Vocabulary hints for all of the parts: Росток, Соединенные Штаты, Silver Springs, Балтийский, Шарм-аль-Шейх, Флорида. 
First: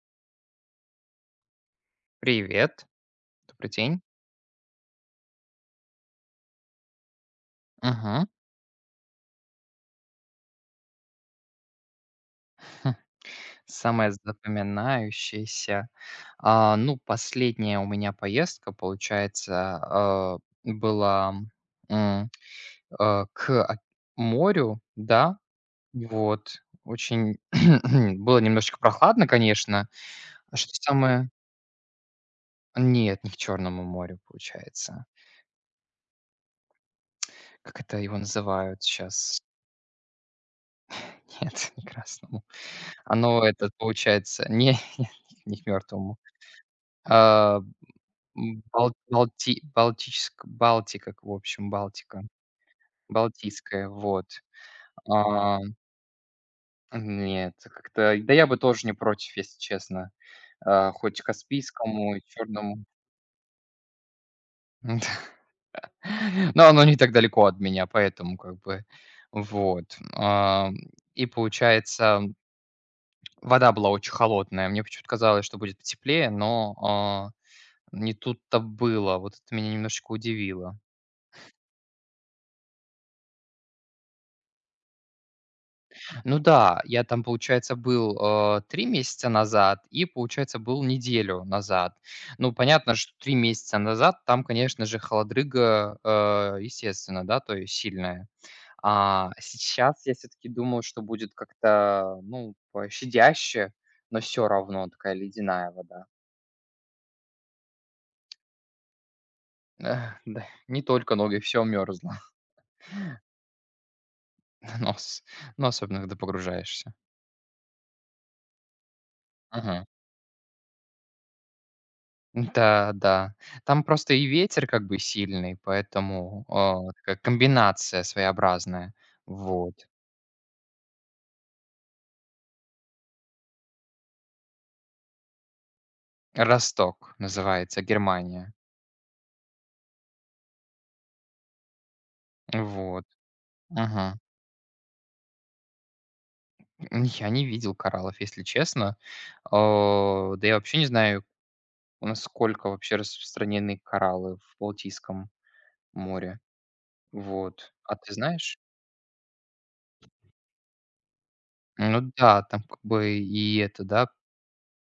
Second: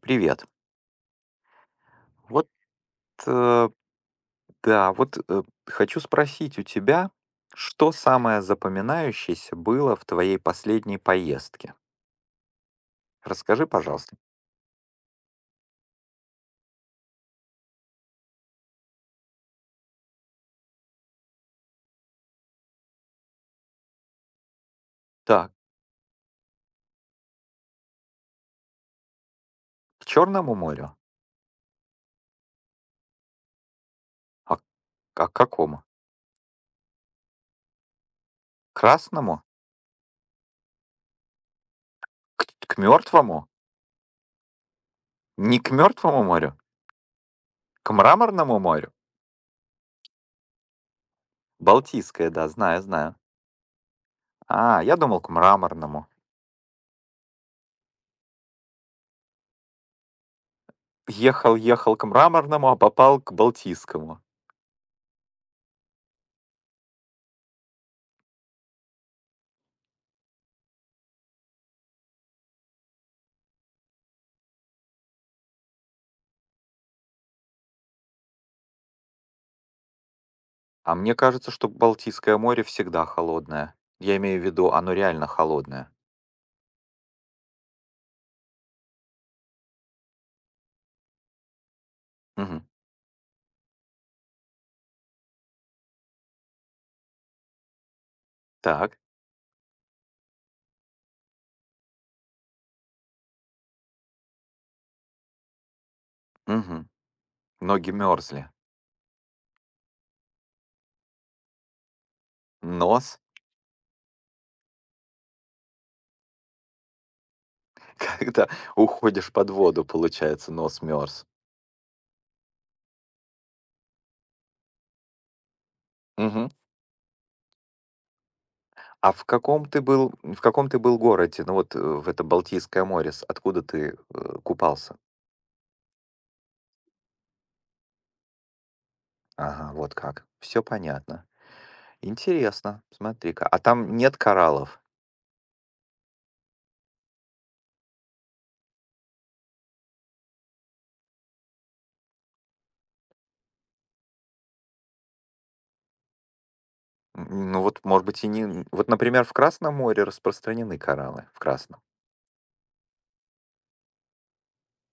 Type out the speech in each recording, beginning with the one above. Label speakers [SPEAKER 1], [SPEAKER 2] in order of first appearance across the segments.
[SPEAKER 1] Привет. Вот,
[SPEAKER 2] Привет,
[SPEAKER 1] э,
[SPEAKER 2] добрый день.
[SPEAKER 1] да, вот хочу спросить у тебя, что
[SPEAKER 2] Мгм.
[SPEAKER 1] самое запоминающееся было в твоей последней поездке?
[SPEAKER 2] Хм.
[SPEAKER 1] Расскажи,
[SPEAKER 2] Самое
[SPEAKER 1] пожалуйста.
[SPEAKER 2] запоминающееся, ну, последняя у меня поездка, получается, была, м, к морю, да,
[SPEAKER 1] Так,
[SPEAKER 2] вот. Очень было немножечко прохладно, конечно.
[SPEAKER 1] к Черному
[SPEAKER 2] А что
[SPEAKER 1] морю?
[SPEAKER 2] самое Нет, не к Черному морю,
[SPEAKER 1] А,
[SPEAKER 2] получается.
[SPEAKER 1] а к какому?
[SPEAKER 2] Как это его
[SPEAKER 1] К
[SPEAKER 2] называют сейчас?
[SPEAKER 1] Красному?
[SPEAKER 2] Нет, не к Красному.
[SPEAKER 1] К
[SPEAKER 2] Оно,
[SPEAKER 1] Мертвому?
[SPEAKER 2] это, получается, не не
[SPEAKER 1] Не
[SPEAKER 2] к
[SPEAKER 1] к
[SPEAKER 2] Мертвому.
[SPEAKER 1] Мертвому морю?
[SPEAKER 2] А
[SPEAKER 1] К Мраморному морю?
[SPEAKER 2] Балтика, в общем, Балтика,
[SPEAKER 1] Балтийское, да, знаю, знаю.
[SPEAKER 2] Балтийская, вот.
[SPEAKER 1] А, я думал к
[SPEAKER 2] А,
[SPEAKER 1] Мраморному.
[SPEAKER 2] нет, как-то да я бы тоже не против, если честно. Хоть
[SPEAKER 1] Ехал, ехал к
[SPEAKER 2] Каспийскому, и
[SPEAKER 1] Мраморному, а
[SPEAKER 2] Черному.
[SPEAKER 1] попал к Балтийскому.
[SPEAKER 2] Но оно не так далеко от меня, поэтому как бы вот. И получается, вода была очень холодная. Мне почему-то казалось, что будет потеплее, но, не тут-то было. Вот это меня немножечко удивило.
[SPEAKER 1] А мне кажется, что Балтийское море всегда холодное. Я имею в виду, оно реально холодное.
[SPEAKER 2] Ну да, я там, получается, был, 3 месяца назад и, получается, был неделю назад. Ну,
[SPEAKER 1] Мгм.
[SPEAKER 2] понятно, что 3 месяца назад там, конечно же, холодрыга, естественно, да, то есть сильная.
[SPEAKER 1] Так.
[SPEAKER 2] А сейчас я все-таки думаю, что будет как-то, ну, щадяще, но все равно такая ледяная вода.
[SPEAKER 1] Мгм. Ноги мерзли.
[SPEAKER 2] Эх, да, не только ноги, все мерзло.
[SPEAKER 1] Нос?
[SPEAKER 2] Нос. Ну, особенно когда погружаешься.
[SPEAKER 1] Когда уходишь под воду,
[SPEAKER 2] Мгм.
[SPEAKER 1] получается, нос мерз.
[SPEAKER 2] Да, да. Там просто и ветер как бы сильный, поэтому,
[SPEAKER 1] Мгм.
[SPEAKER 2] вот такая комбинация своеобразная.
[SPEAKER 1] А
[SPEAKER 2] Вот.
[SPEAKER 1] в каком ты был городе? Ну вот в это Балтийское море, откуда ты купался?
[SPEAKER 2] "Росток" называется, Германия.
[SPEAKER 1] Ага, вот как. Все понятно. Интересно,
[SPEAKER 2] Вот.
[SPEAKER 1] смотри-ка. А там нет
[SPEAKER 2] Ага.
[SPEAKER 1] кораллов?
[SPEAKER 2] Я не видел кораллов, если честно. Да я вообще не знаю, насколько вообще распространены кораллы в Балтийском море.
[SPEAKER 1] Ну
[SPEAKER 2] Вот.
[SPEAKER 1] вот,
[SPEAKER 2] А
[SPEAKER 1] может
[SPEAKER 2] ты
[SPEAKER 1] быть, и
[SPEAKER 2] знаешь?
[SPEAKER 1] не. Вот, например, в Красном море распространены кораллы, в Красном.
[SPEAKER 2] Ну да, там как бы и это, да,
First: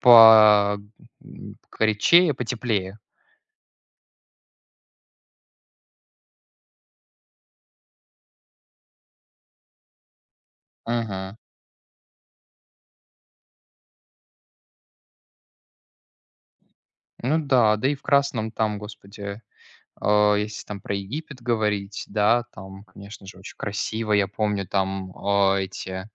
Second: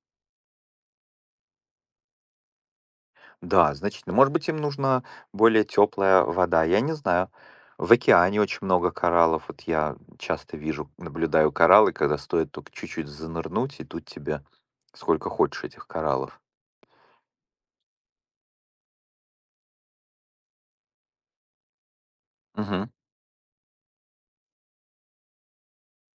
[SPEAKER 2] по горячее, потеплее.
[SPEAKER 1] Да, значительно. Может быть, им нужна более теплая вода, я не знаю. В океане очень много кораллов. Вот я часто вижу,
[SPEAKER 2] Мгм.
[SPEAKER 1] наблюдаю кораллы, когда стоит только чуть-чуть занырнуть, и тут тебе сколько хочешь этих кораллов.
[SPEAKER 2] Ну да, да и в красном там, господи, если там про Египет говорить, да, там,
[SPEAKER 1] Мгм.
[SPEAKER 2] конечно же, очень красиво. Я помню там эти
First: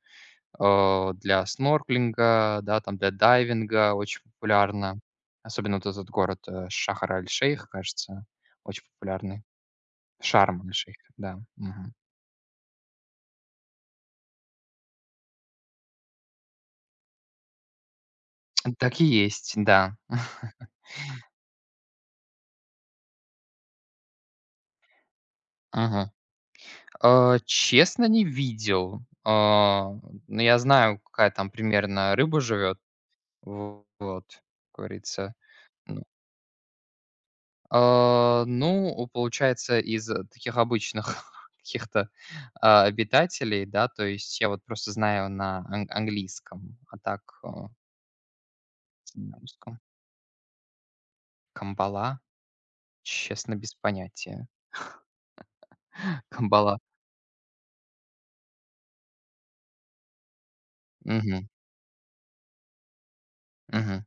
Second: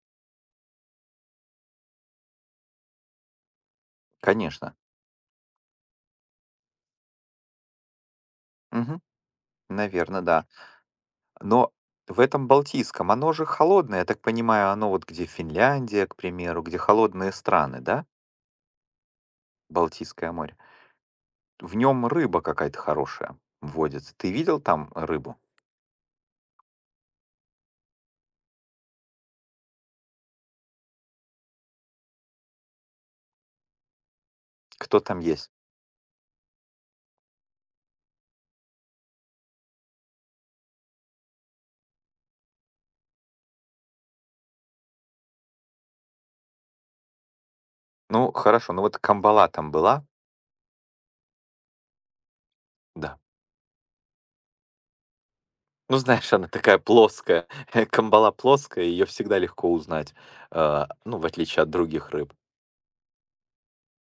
[SPEAKER 2] для снорклинга, да, там для дайвинга очень
[SPEAKER 1] Конечно.
[SPEAKER 2] популярно. Особенно вот этот город Шахар-аль-Шейх, кажется, очень
[SPEAKER 1] Мгм.
[SPEAKER 2] популярный.
[SPEAKER 1] Наверное, да.
[SPEAKER 2] Шарм-аль-Шейх, да.
[SPEAKER 1] Но
[SPEAKER 2] Мгм.
[SPEAKER 1] в этом Балтийском, оно же холодное, я так понимаю, оно вот где Финляндия, к примеру, где холодные страны, да?
[SPEAKER 2] Так и есть, да.
[SPEAKER 1] Балтийское море. В нем рыба какая-то хорошая водится. Ты видел там рыбу?
[SPEAKER 2] Мгм. Честно, не видел. Но я знаю, какая там примерно рыба живет. Вот, как
[SPEAKER 1] Кто там
[SPEAKER 2] говорится.
[SPEAKER 1] есть?
[SPEAKER 2] Ну, ну, получается, из таких обычных каких-то, обитателей, да, то есть я вот просто знаю на ан английском, а так,
[SPEAKER 1] Ну, хорошо, ну вот
[SPEAKER 2] на
[SPEAKER 1] камбала там
[SPEAKER 2] русском
[SPEAKER 1] была?
[SPEAKER 2] камбала,
[SPEAKER 1] Да.
[SPEAKER 2] честно, без понятия.
[SPEAKER 1] Ну, знаешь, она такая
[SPEAKER 2] Камбала.
[SPEAKER 1] плоская. Камбала плоская, ее всегда легко узнать, а, ну, в
[SPEAKER 2] Мгм,
[SPEAKER 1] отличие от других рыб.
[SPEAKER 2] мгм.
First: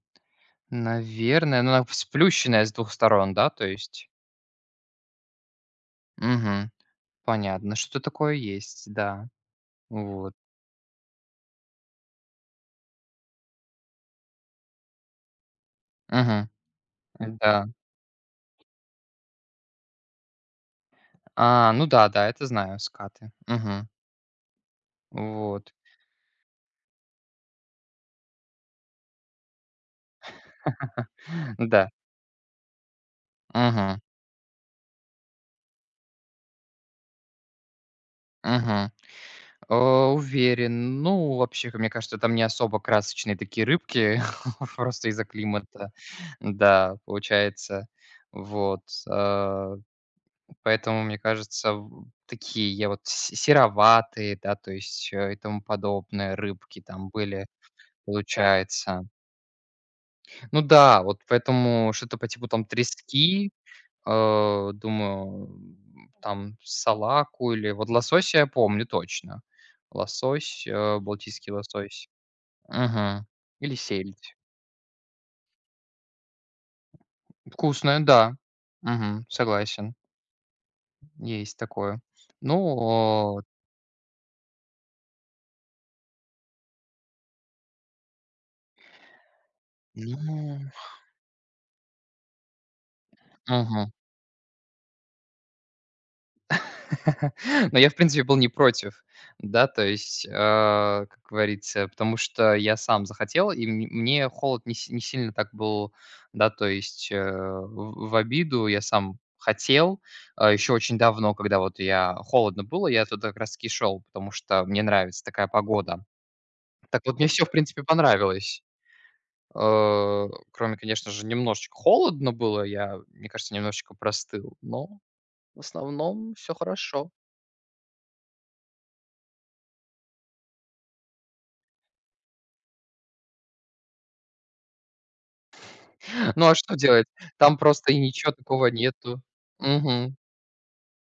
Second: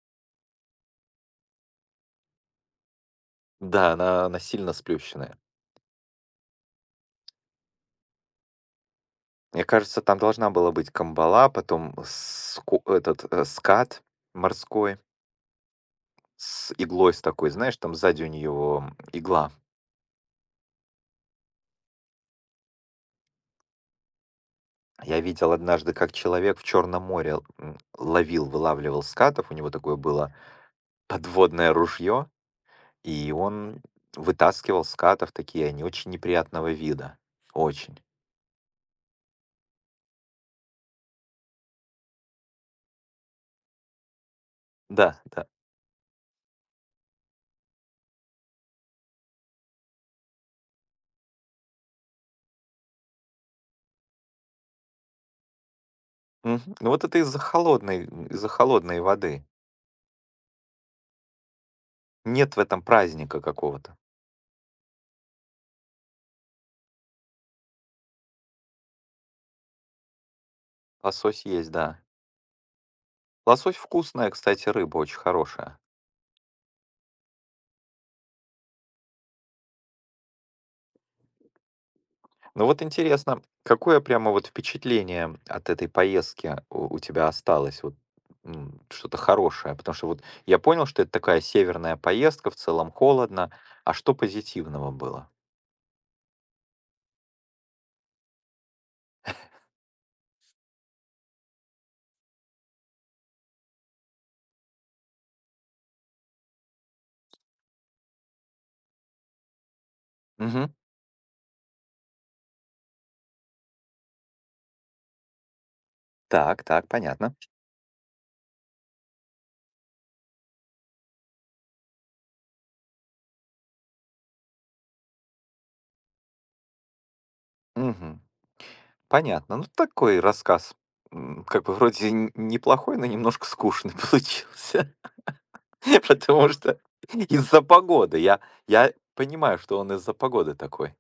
[SPEAKER 2] Наверное, ну, она сплющенная с двух сторон, да, то
[SPEAKER 1] Да,
[SPEAKER 2] есть?
[SPEAKER 1] она сильно сплющенная.
[SPEAKER 2] Мгм. Понятно, что такое есть, да.
[SPEAKER 1] Мне кажется, там
[SPEAKER 2] Вот.
[SPEAKER 1] должна была быть камбала, потом этот скат морской
[SPEAKER 2] Мгм.
[SPEAKER 1] с иглой с такой,
[SPEAKER 2] Да.
[SPEAKER 1] знаешь, там сзади у нее игла.
[SPEAKER 2] Ну да, да, это знаю, скаты. Мгм.
[SPEAKER 1] Я видел
[SPEAKER 2] Вот.
[SPEAKER 1] однажды, как человек в Черном море ловил, вылавливал скатов, у него такое было подводное
[SPEAKER 2] Да.
[SPEAKER 1] ружье. И он
[SPEAKER 2] Мгм.
[SPEAKER 1] вытаскивал скатов, такие они очень неприятного вида. Очень.
[SPEAKER 2] Мгм. Э, Уверен. Ну, вообще, мне кажется, там не особо красочные такие рыбки, просто
[SPEAKER 1] Да,
[SPEAKER 2] из-за
[SPEAKER 1] да.
[SPEAKER 2] климата. Да, получается. Вот. Э, Поэтому, мне кажется, в такие вот с сероватые, да, то есть, и тому подобное
[SPEAKER 1] Мгм.
[SPEAKER 2] рыбки
[SPEAKER 1] Ну вот
[SPEAKER 2] там
[SPEAKER 1] это
[SPEAKER 2] были,
[SPEAKER 1] из-за холодной
[SPEAKER 2] получается.
[SPEAKER 1] воды.
[SPEAKER 2] Ну да, вот поэтому что-то по типу
[SPEAKER 1] Нет в
[SPEAKER 2] там
[SPEAKER 1] этом праздника
[SPEAKER 2] трески.
[SPEAKER 1] какого-то.
[SPEAKER 2] Думаю, там салаку или вот лосось я помню точно. Лосось,
[SPEAKER 1] Лосось
[SPEAKER 2] балтийский
[SPEAKER 1] есть, да.
[SPEAKER 2] лосось. Мгм. Или
[SPEAKER 1] Лосось вкусная,
[SPEAKER 2] сельдь.
[SPEAKER 1] кстати, рыба очень хорошая.
[SPEAKER 2] Вкусная, да. Мгм, согласен. Есть такое.
[SPEAKER 1] Ну вот
[SPEAKER 2] Ну,
[SPEAKER 1] интересно, какое прямо вот впечатление от этой поездки у тебя осталось? Вот что-то хорошее, потому что вот я
[SPEAKER 2] ну,
[SPEAKER 1] понял, что это такая северная поездка, в целом холодно,
[SPEAKER 2] мгм.
[SPEAKER 1] а что позитивного было?
[SPEAKER 2] Но я, в принципе, был не против, да, то есть, как говорится, потому что я сам захотел, и мн мне холод не си не сильно так был, да, то есть, в обиду. Я сам хотел,
[SPEAKER 1] Мгм.
[SPEAKER 2] еще очень давно, когда вот я холодно было, я туда как раз таки шел, потому что мне нравится такая погода.
[SPEAKER 1] Так, так,
[SPEAKER 2] Так вот, мне
[SPEAKER 1] понятно.
[SPEAKER 2] все, в принципе, понравилось. Кроме, конечно же, немножечко холодно было. Я, мне кажется, немножечко простыл, но в основном все хорошо.
[SPEAKER 1] Мгм. Понятно. Ну, такой рассказ, как бы вроде неплохой, но немножко скучный получился.
[SPEAKER 2] Ну,
[SPEAKER 1] Потому
[SPEAKER 2] а что
[SPEAKER 1] что
[SPEAKER 2] делать? Там
[SPEAKER 1] из-за
[SPEAKER 2] просто и
[SPEAKER 1] погоды.
[SPEAKER 2] ничего
[SPEAKER 1] Я,
[SPEAKER 2] такого
[SPEAKER 1] я
[SPEAKER 2] нету.
[SPEAKER 1] понимаю, что он из-за
[SPEAKER 2] Мгм.
[SPEAKER 1] погоды такой.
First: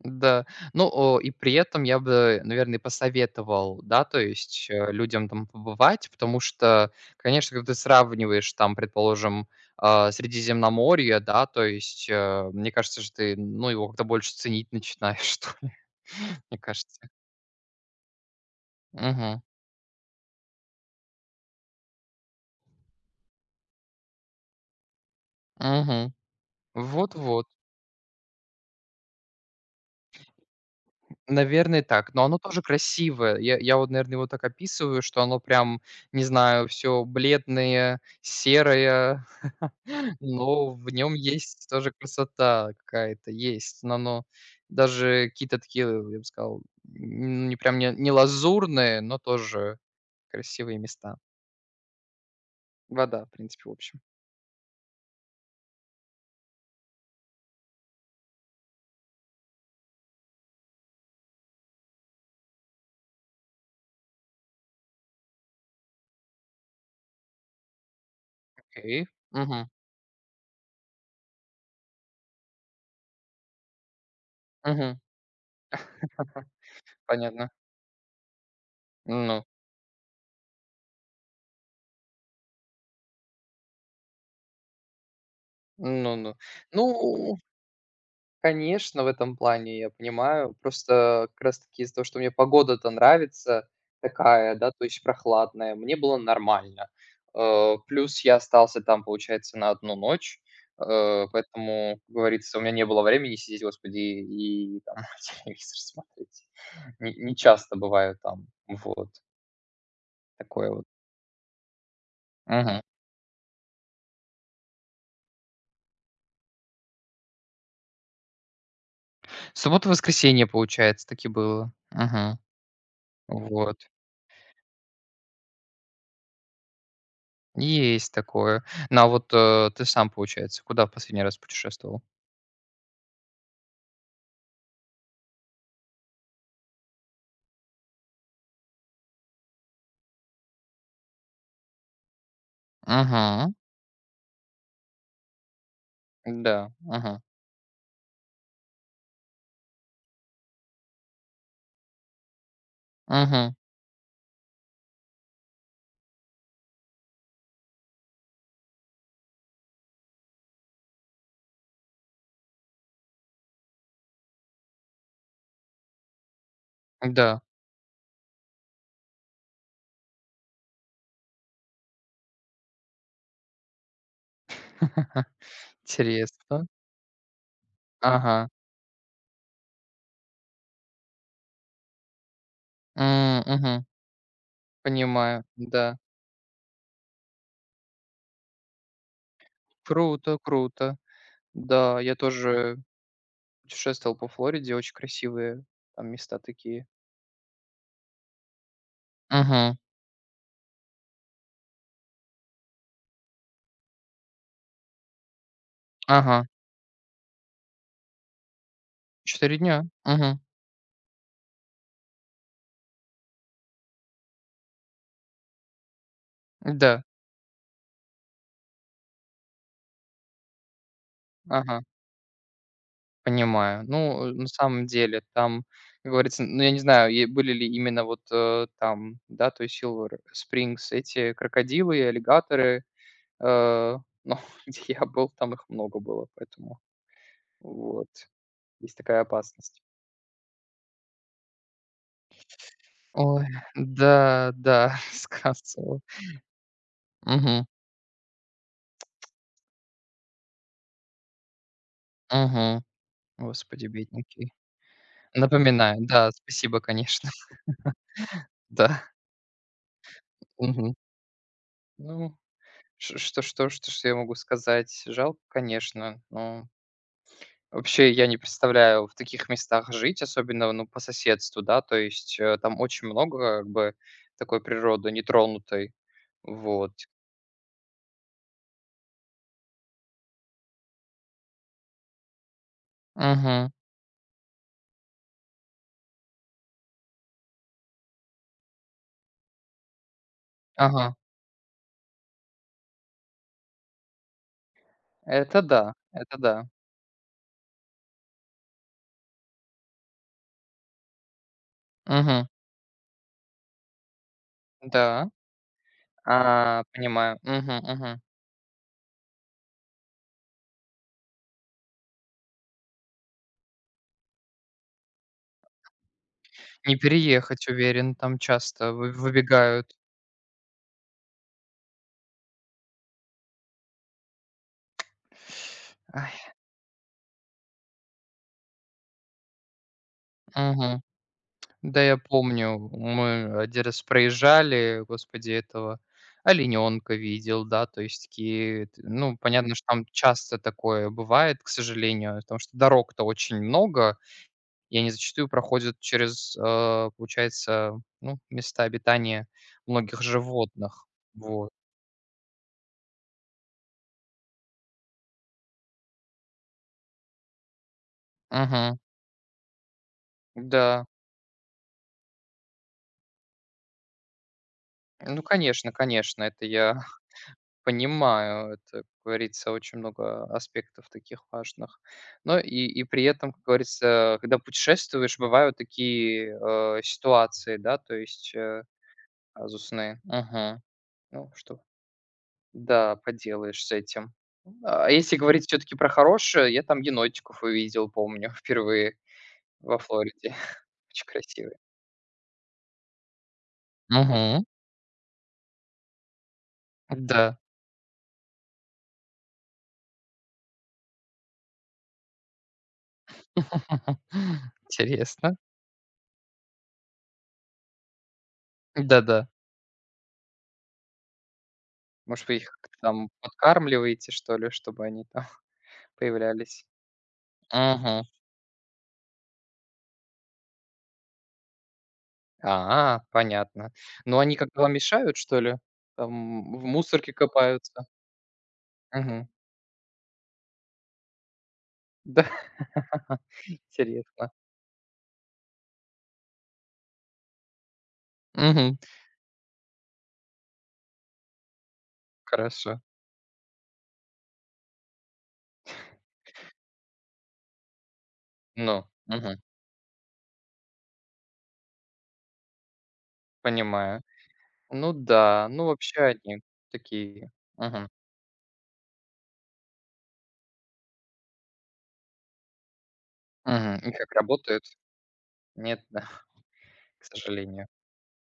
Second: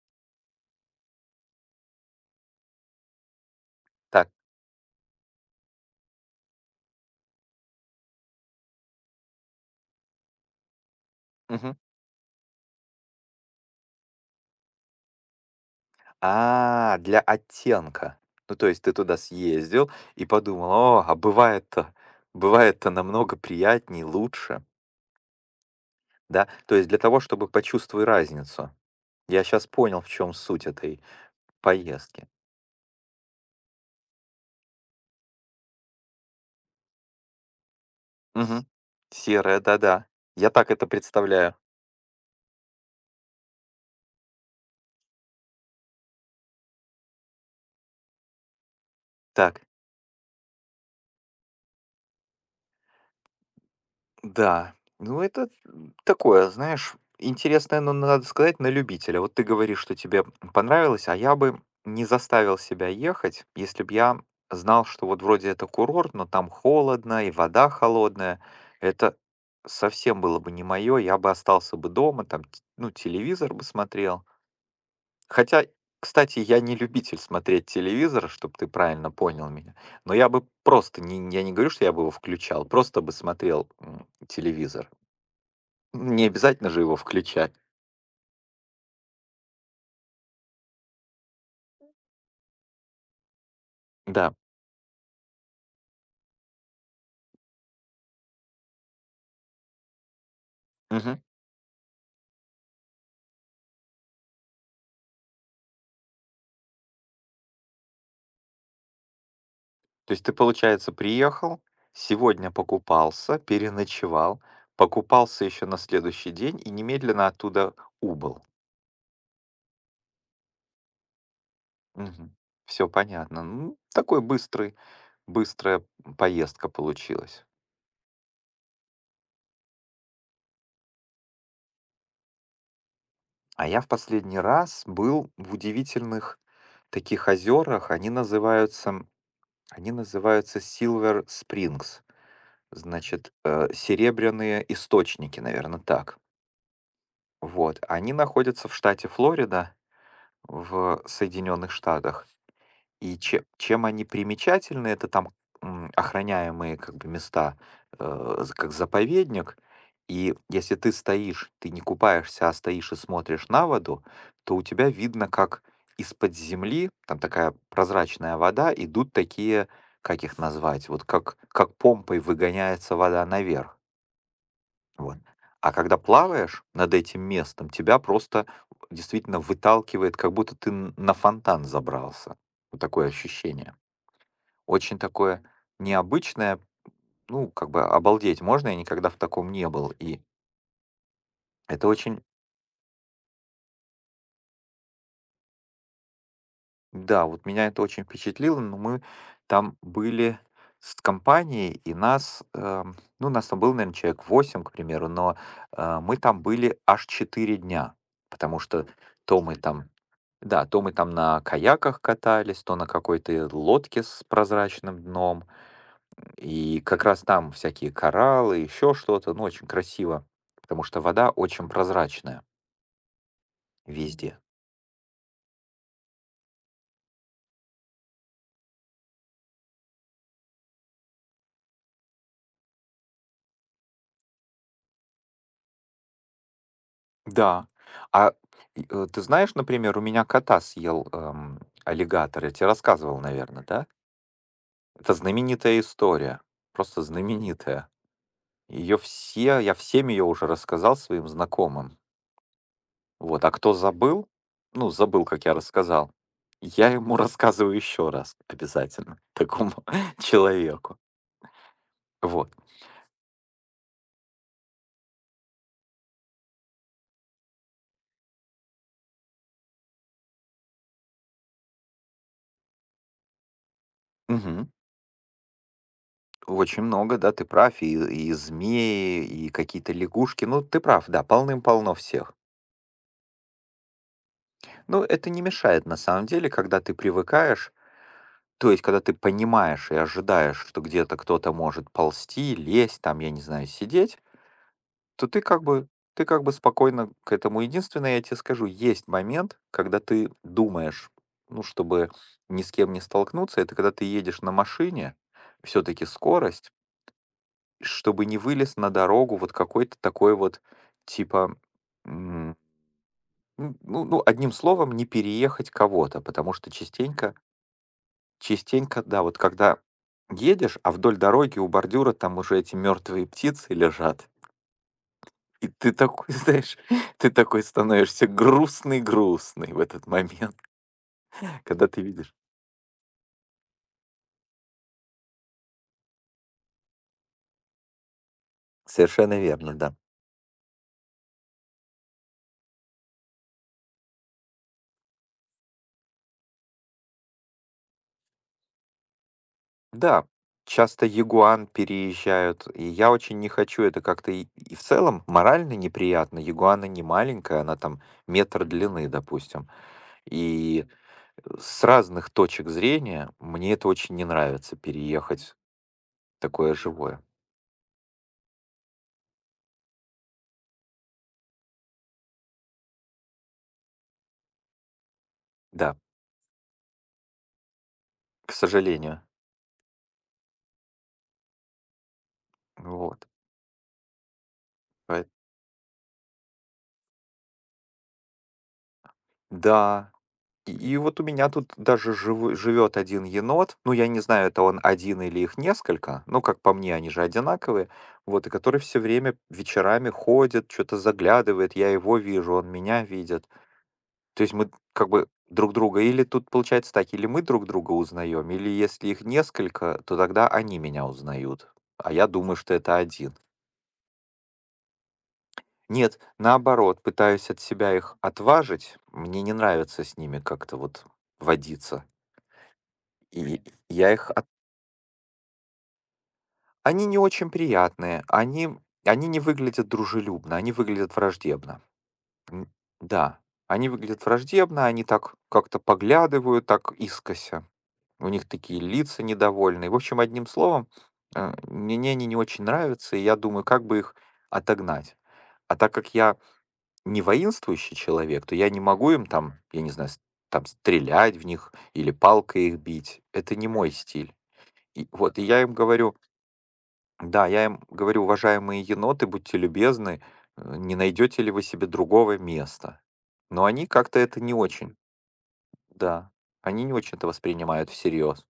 [SPEAKER 2] Да. Ну, и при этом я бы, наверное, посоветовал, да, то
[SPEAKER 1] Так.
[SPEAKER 2] есть, людям там побывать, потому что, конечно, когда ты сравниваешь там, предположим, Средиземноморье, да, то
[SPEAKER 1] Мгм.
[SPEAKER 2] есть, мне кажется, что ты, ну, его как-то больше ценить начинаешь, что ли, мне
[SPEAKER 1] А,
[SPEAKER 2] кажется.
[SPEAKER 1] для оттенка. Ну, то есть ты туда
[SPEAKER 2] Угу,
[SPEAKER 1] съездил и подумал, о, а бывает-то, бывает-то намного приятнее, лучше.
[SPEAKER 2] угу.
[SPEAKER 1] Да? То есть для того,
[SPEAKER 2] Вот-вот.
[SPEAKER 1] чтобы почувствовать разницу. Я сейчас понял, в чем суть этой
[SPEAKER 2] Наверное, так. Но
[SPEAKER 1] поездки.
[SPEAKER 2] оно тоже красивое. Я вот, наверное, его так описываю, что оно прям, не знаю, все бледное,
[SPEAKER 1] Мгм.
[SPEAKER 2] серое,
[SPEAKER 1] Серая, да-да. Я так
[SPEAKER 2] но
[SPEAKER 1] это
[SPEAKER 2] в нем
[SPEAKER 1] представляю.
[SPEAKER 2] есть тоже красота какая-то, есть. Но оно даже какие-то такие, я бы сказал, не прям не лазурные, но
[SPEAKER 1] Так,
[SPEAKER 2] тоже красивые места. Вода, в принципе, в общем.
[SPEAKER 1] да. Ну, это такое, знаешь, интересное, но надо сказать, на любителя. Вот ты говоришь, что тебе понравилось, а я бы не заставил себя ехать, если бы я знал, что вот вроде это курорт, но там холодно и вода холодная.
[SPEAKER 2] Окей.
[SPEAKER 1] Это
[SPEAKER 2] Мгм.
[SPEAKER 1] совсем было бы не мое, я бы остался бы дома, там, ну, телевизор бы смотрел.
[SPEAKER 2] Мгм.
[SPEAKER 1] Хотя, кстати, я не любитель
[SPEAKER 2] Понятно.
[SPEAKER 1] смотреть телевизор, чтобы ты правильно
[SPEAKER 2] Ну,
[SPEAKER 1] понял меня. Но я бы просто, не, я не говорю, что я бы его включал, просто бы смотрел телевизор. Не
[SPEAKER 2] ну-ну.
[SPEAKER 1] обязательно же
[SPEAKER 2] Ну
[SPEAKER 1] его
[SPEAKER 2] Ну,
[SPEAKER 1] включать.
[SPEAKER 2] конечно, в этом плане я понимаю. Просто как раз таки из-за того, что мне погода-то нравится
[SPEAKER 1] Да.
[SPEAKER 2] такая, да, то есть прохладная, мне было нормально. Плюс я остался там, получается, на одну ночь,
[SPEAKER 1] Мгм.
[SPEAKER 2] поэтому, как говорится, у меня не было времени сидеть, господи, и там телевизор смотреть. Не часто бываю там. Вот
[SPEAKER 1] То есть ты,
[SPEAKER 2] такое вот.
[SPEAKER 1] получается, приехал, сегодня
[SPEAKER 2] Мгм.
[SPEAKER 1] покупался, переночевал, покупался еще на следующий день и немедленно оттуда убыл.
[SPEAKER 2] Суббота, воскресенье, получается, таки было. Мгм.
[SPEAKER 1] Все понятно.
[SPEAKER 2] Вот.
[SPEAKER 1] Ну, такой быстрый, быстрая поездка получилась.
[SPEAKER 2] Есть такое. Ну, а вот, ты сам, получается, куда в последний раз путешествовал?
[SPEAKER 1] А я в последний раз был в удивительных таких озерах. Они называются Silver Springs. Значит,
[SPEAKER 2] Мгм.
[SPEAKER 1] серебряные источники, наверное, так.
[SPEAKER 2] Да. Ага.
[SPEAKER 1] Вот. Они находятся в штате Флорида, в Соединенных Штатах. И че
[SPEAKER 2] Мгм.
[SPEAKER 1] чем они примечательны — это там, охраняемые как бы места, э, з как заповедник. И если ты стоишь, ты не купаешься, а стоишь и смотришь на воду, то у тебя видно, как из-под земли, там
[SPEAKER 2] Да.
[SPEAKER 1] такая прозрачная вода, идут такие, как их назвать, вот как помпой выгоняется вода наверх. Вот. А когда плаваешь
[SPEAKER 2] Интересно.
[SPEAKER 1] над этим местом, тебя просто
[SPEAKER 2] Ага.
[SPEAKER 1] действительно выталкивает, как будто ты н на фонтан забрался. Вот такое ощущение.
[SPEAKER 2] Мгм.
[SPEAKER 1] Очень такое
[SPEAKER 2] Понимаю. Да.
[SPEAKER 1] необычное, ну, как бы обалдеть можно, я никогда в таком не был. И
[SPEAKER 2] Круто, круто.
[SPEAKER 1] это
[SPEAKER 2] Да, я
[SPEAKER 1] очень,
[SPEAKER 2] тоже путешествовал по Флориде. Очень красивые там места такие.
[SPEAKER 1] да, вот меня это очень впечатлило, но мы там
[SPEAKER 2] Мгм.
[SPEAKER 1] были с компанией, и нас, ну, нас там было, наверное, человек 8, к примеру, но мы там
[SPEAKER 2] Ага.
[SPEAKER 1] были аж 4 дня, потому что то мы
[SPEAKER 2] 4 дня.
[SPEAKER 1] там
[SPEAKER 2] Мгм.
[SPEAKER 1] да, то мы там на каяках катались, то на какой-то лодке с прозрачным дном. И как
[SPEAKER 2] Да.
[SPEAKER 1] раз там всякие кораллы, еще что-то, ну, очень красиво, потому что вода очень
[SPEAKER 2] Ага.
[SPEAKER 1] прозрачная
[SPEAKER 2] Понимаю. Ну,
[SPEAKER 1] везде.
[SPEAKER 2] на самом деле, там, как говорится, ну, я не знаю, и были ли именно вот, там, да, то есть Silver Springs, эти крокодилы и аллигаторы, но где я был, там их много было, поэтому
[SPEAKER 1] Да.
[SPEAKER 2] вот
[SPEAKER 1] А и,
[SPEAKER 2] есть такая
[SPEAKER 1] ты знаешь,
[SPEAKER 2] опасность.
[SPEAKER 1] например, у меня кота съел аллигатор. Я тебе рассказывал,
[SPEAKER 2] Ой,
[SPEAKER 1] наверное, да?
[SPEAKER 2] да, да,
[SPEAKER 1] Это знаменитая
[SPEAKER 2] сказывал.
[SPEAKER 1] история. Просто
[SPEAKER 2] Угу,
[SPEAKER 1] знаменитая. Ее все, я всем ее уже рассказал своим знакомым.
[SPEAKER 2] угу.
[SPEAKER 1] Вот. А кто
[SPEAKER 2] Господи,
[SPEAKER 1] забыл,
[SPEAKER 2] бедненький.
[SPEAKER 1] ну, забыл, как я
[SPEAKER 2] Напоминаю,
[SPEAKER 1] рассказал,
[SPEAKER 2] да, спасибо,
[SPEAKER 1] я ему
[SPEAKER 2] конечно,
[SPEAKER 1] рассказываю еще раз
[SPEAKER 2] да,
[SPEAKER 1] обязательно, такому
[SPEAKER 2] мгм.
[SPEAKER 1] человеку.
[SPEAKER 2] Ну,
[SPEAKER 1] Вот.
[SPEAKER 2] ш что я могу сказать? Жалко, конечно, но, вообще, я не представляю в таких местах жить, особенно, ну, по соседству, да, то есть, там очень много, как бы, такой
[SPEAKER 1] Мгм.
[SPEAKER 2] природы нетронутой.
[SPEAKER 1] Очень
[SPEAKER 2] Вот.
[SPEAKER 1] много, да, ты прав. И змеи, и какие-то лягушки. Ну, ты прав, да, полным-полно всех.
[SPEAKER 2] Мгм.
[SPEAKER 1] Но это не мешает на самом деле, когда ты привыкаешь, то есть когда ты понимаешь и ожидаешь, что
[SPEAKER 2] Ага.
[SPEAKER 1] где-то кто-то может ползти, лезть, там, я не знаю, сидеть, то
[SPEAKER 2] Это да,
[SPEAKER 1] ты
[SPEAKER 2] это
[SPEAKER 1] как бы
[SPEAKER 2] да.
[SPEAKER 1] спокойно к этому. Единственное, я тебе скажу, есть момент, когда ты думаешь, ну, чтобы
[SPEAKER 2] Мгм.
[SPEAKER 1] ни с кем не столкнуться, это когда ты едешь на машине,
[SPEAKER 2] Да.
[SPEAKER 1] все-таки скорость.
[SPEAKER 2] Понимаю. Мгм, мгм.
[SPEAKER 1] Чтобы не вылез на дорогу вот какой-то такой вот, типа, м, ну ну ну, одним словом, не переехать кого-то, потому что
[SPEAKER 2] Не переехать, уверен, там часто
[SPEAKER 1] частенько,
[SPEAKER 2] вы
[SPEAKER 1] да, вот когда
[SPEAKER 2] выбегают.
[SPEAKER 1] едешь, а вдоль дороги у бордюра там уже эти мертвые птицы лежат, и ты такой,
[SPEAKER 2] Ай.
[SPEAKER 1] знаешь, ты такой становишься грустный-грустный в этот момент,
[SPEAKER 2] Мгм.
[SPEAKER 1] когда
[SPEAKER 2] Да,
[SPEAKER 1] ты
[SPEAKER 2] я
[SPEAKER 1] видишь.
[SPEAKER 2] помню, мы 1 раз проезжали, господи, этого олененка видел, да, то есть такие, т ну,
[SPEAKER 1] Совершенно верно,
[SPEAKER 2] понятно, что
[SPEAKER 1] да.
[SPEAKER 2] там часто такое бывает, к сожалению, потому что дорог-то очень много, и они зачастую проходят через, получается, ну, места обитания многих
[SPEAKER 1] Да, часто
[SPEAKER 2] животных.
[SPEAKER 1] "Ягуан"
[SPEAKER 2] Вот.
[SPEAKER 1] переезжают, и я очень не хочу. Это как-то и в целом морально неприятно. "Ягуан" не маленькая, она там метр
[SPEAKER 2] Мгм.
[SPEAKER 1] длины, допустим. И
[SPEAKER 2] Да.
[SPEAKER 1] с разных точек зрения мне это очень не нравится —
[SPEAKER 2] Ну,
[SPEAKER 1] переехать
[SPEAKER 2] конечно, конечно, это
[SPEAKER 1] такое
[SPEAKER 2] я
[SPEAKER 1] живое.
[SPEAKER 2] понимаю, это, как говорится, очень много аспектов таких важных. Но и при этом, как говорится, когда путешествуешь, бывают
[SPEAKER 1] Да,
[SPEAKER 2] такие, ситуации, да, то
[SPEAKER 1] к
[SPEAKER 2] есть,
[SPEAKER 1] сожалению.
[SPEAKER 2] казусные. Мгм. Ну, что да,
[SPEAKER 1] Вот.
[SPEAKER 2] поделаешь с этим. А
[SPEAKER 1] Поэ
[SPEAKER 2] если говорить все таки про хорошее, я там енотиков увидел, помню, впервые во
[SPEAKER 1] Да.
[SPEAKER 2] Флориде.
[SPEAKER 1] И и вот у
[SPEAKER 2] Очень
[SPEAKER 1] меня тут
[SPEAKER 2] красивые.
[SPEAKER 1] даже живу живет один енот. Ну, я не знаю, это
[SPEAKER 2] Мгм.
[SPEAKER 1] он один или их несколько, но, как по мне, они же
[SPEAKER 2] Да.
[SPEAKER 1] одинаковые. Вот, и который все время вечерами ходит, что то заглядывает. Я его вижу, он меня видит. То есть мы как бы
[SPEAKER 2] Интересно.
[SPEAKER 1] друг друга или тут получается так, или мы друг друга узнаем, или если их
[SPEAKER 2] Да-да.
[SPEAKER 1] несколько, то тогда они меня узнают, а я
[SPEAKER 2] Может,
[SPEAKER 1] думаю,
[SPEAKER 2] вы их
[SPEAKER 1] что это
[SPEAKER 2] как-то там
[SPEAKER 1] один.
[SPEAKER 2] подкармливаете, что ли, чтобы они там
[SPEAKER 1] Нет,
[SPEAKER 2] появлялись.
[SPEAKER 1] наоборот, пытаюсь от себя их
[SPEAKER 2] Мгм.
[SPEAKER 1] отважить. Мне не нравится с ними как-то вот водиться. И
[SPEAKER 2] Понятно.
[SPEAKER 1] я их.
[SPEAKER 2] Но они как-то вам мешают, что ли? Там в
[SPEAKER 1] Они не
[SPEAKER 2] мусорке
[SPEAKER 1] очень
[SPEAKER 2] копаются?
[SPEAKER 1] приятные, они не
[SPEAKER 2] Мгм.
[SPEAKER 1] выглядят дружелюбно, они выглядят враждебно.
[SPEAKER 2] Да.
[SPEAKER 1] М, да, они выглядят
[SPEAKER 2] Интересно.
[SPEAKER 1] враждебно, они так как-то поглядывают, так искося. У них такие
[SPEAKER 2] Мгм.
[SPEAKER 1] лица недовольные. В общем, одним словом, мне они не очень
[SPEAKER 2] Хорошо.
[SPEAKER 1] нравятся, и я думаю, как бы их отогнать. А так как я не воинствующий человек, то я не
[SPEAKER 2] Ну,
[SPEAKER 1] могу им там,
[SPEAKER 2] мгм.
[SPEAKER 1] я не знаю, там стрелять в них или палкой их бить. Это не мой
[SPEAKER 2] Понимаю.
[SPEAKER 1] стиль. И
[SPEAKER 2] Ну
[SPEAKER 1] вот, и я
[SPEAKER 2] да,
[SPEAKER 1] им
[SPEAKER 2] ну
[SPEAKER 1] говорю,
[SPEAKER 2] вообще они
[SPEAKER 1] да,
[SPEAKER 2] такие.
[SPEAKER 1] я им
[SPEAKER 2] Мгм.
[SPEAKER 1] говорю: "Уважаемые еноты, будьте любезны, не найдете ли вы себе другого места?" Но они
[SPEAKER 2] Мгм. И
[SPEAKER 1] как-то
[SPEAKER 2] как
[SPEAKER 1] это не
[SPEAKER 2] работают?
[SPEAKER 1] очень,
[SPEAKER 2] Нет, да,
[SPEAKER 1] да, они не очень
[SPEAKER 2] к
[SPEAKER 1] это
[SPEAKER 2] сожалению.
[SPEAKER 1] воспринимают всерьез,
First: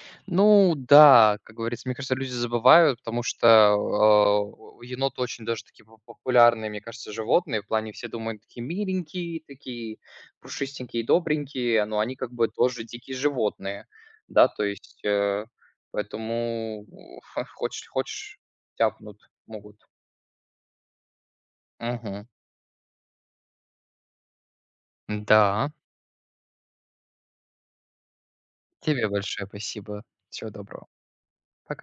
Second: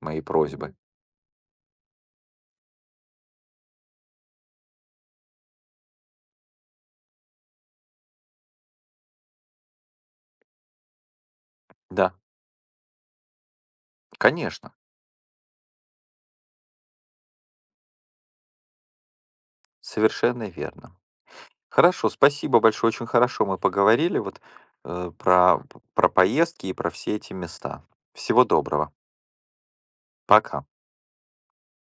[SPEAKER 1] мои просьбы.
[SPEAKER 2] Ну да, как говорится, мне кажется, люди забывают, потому что, а, у еноты очень даже такие по популярные, мне кажется, животные. В плане все думают, такие миленькие, такие пушистенькие, и добренькие, но
[SPEAKER 1] Да,
[SPEAKER 2] они как бы тоже дикие животные. Да, то
[SPEAKER 1] конечно,
[SPEAKER 2] есть, поэтому хочешь хочешь- тяпнут могут.
[SPEAKER 1] совершенно верно. Хорошо,
[SPEAKER 2] Мгм.
[SPEAKER 1] спасибо большое, очень хорошо мы поговорили вот, э, про
[SPEAKER 2] Да,
[SPEAKER 1] про поездки и про все эти места. Всего доброго.
[SPEAKER 2] тебе большое спасибо. Всего
[SPEAKER 1] Пока.
[SPEAKER 2] доброго. Пока.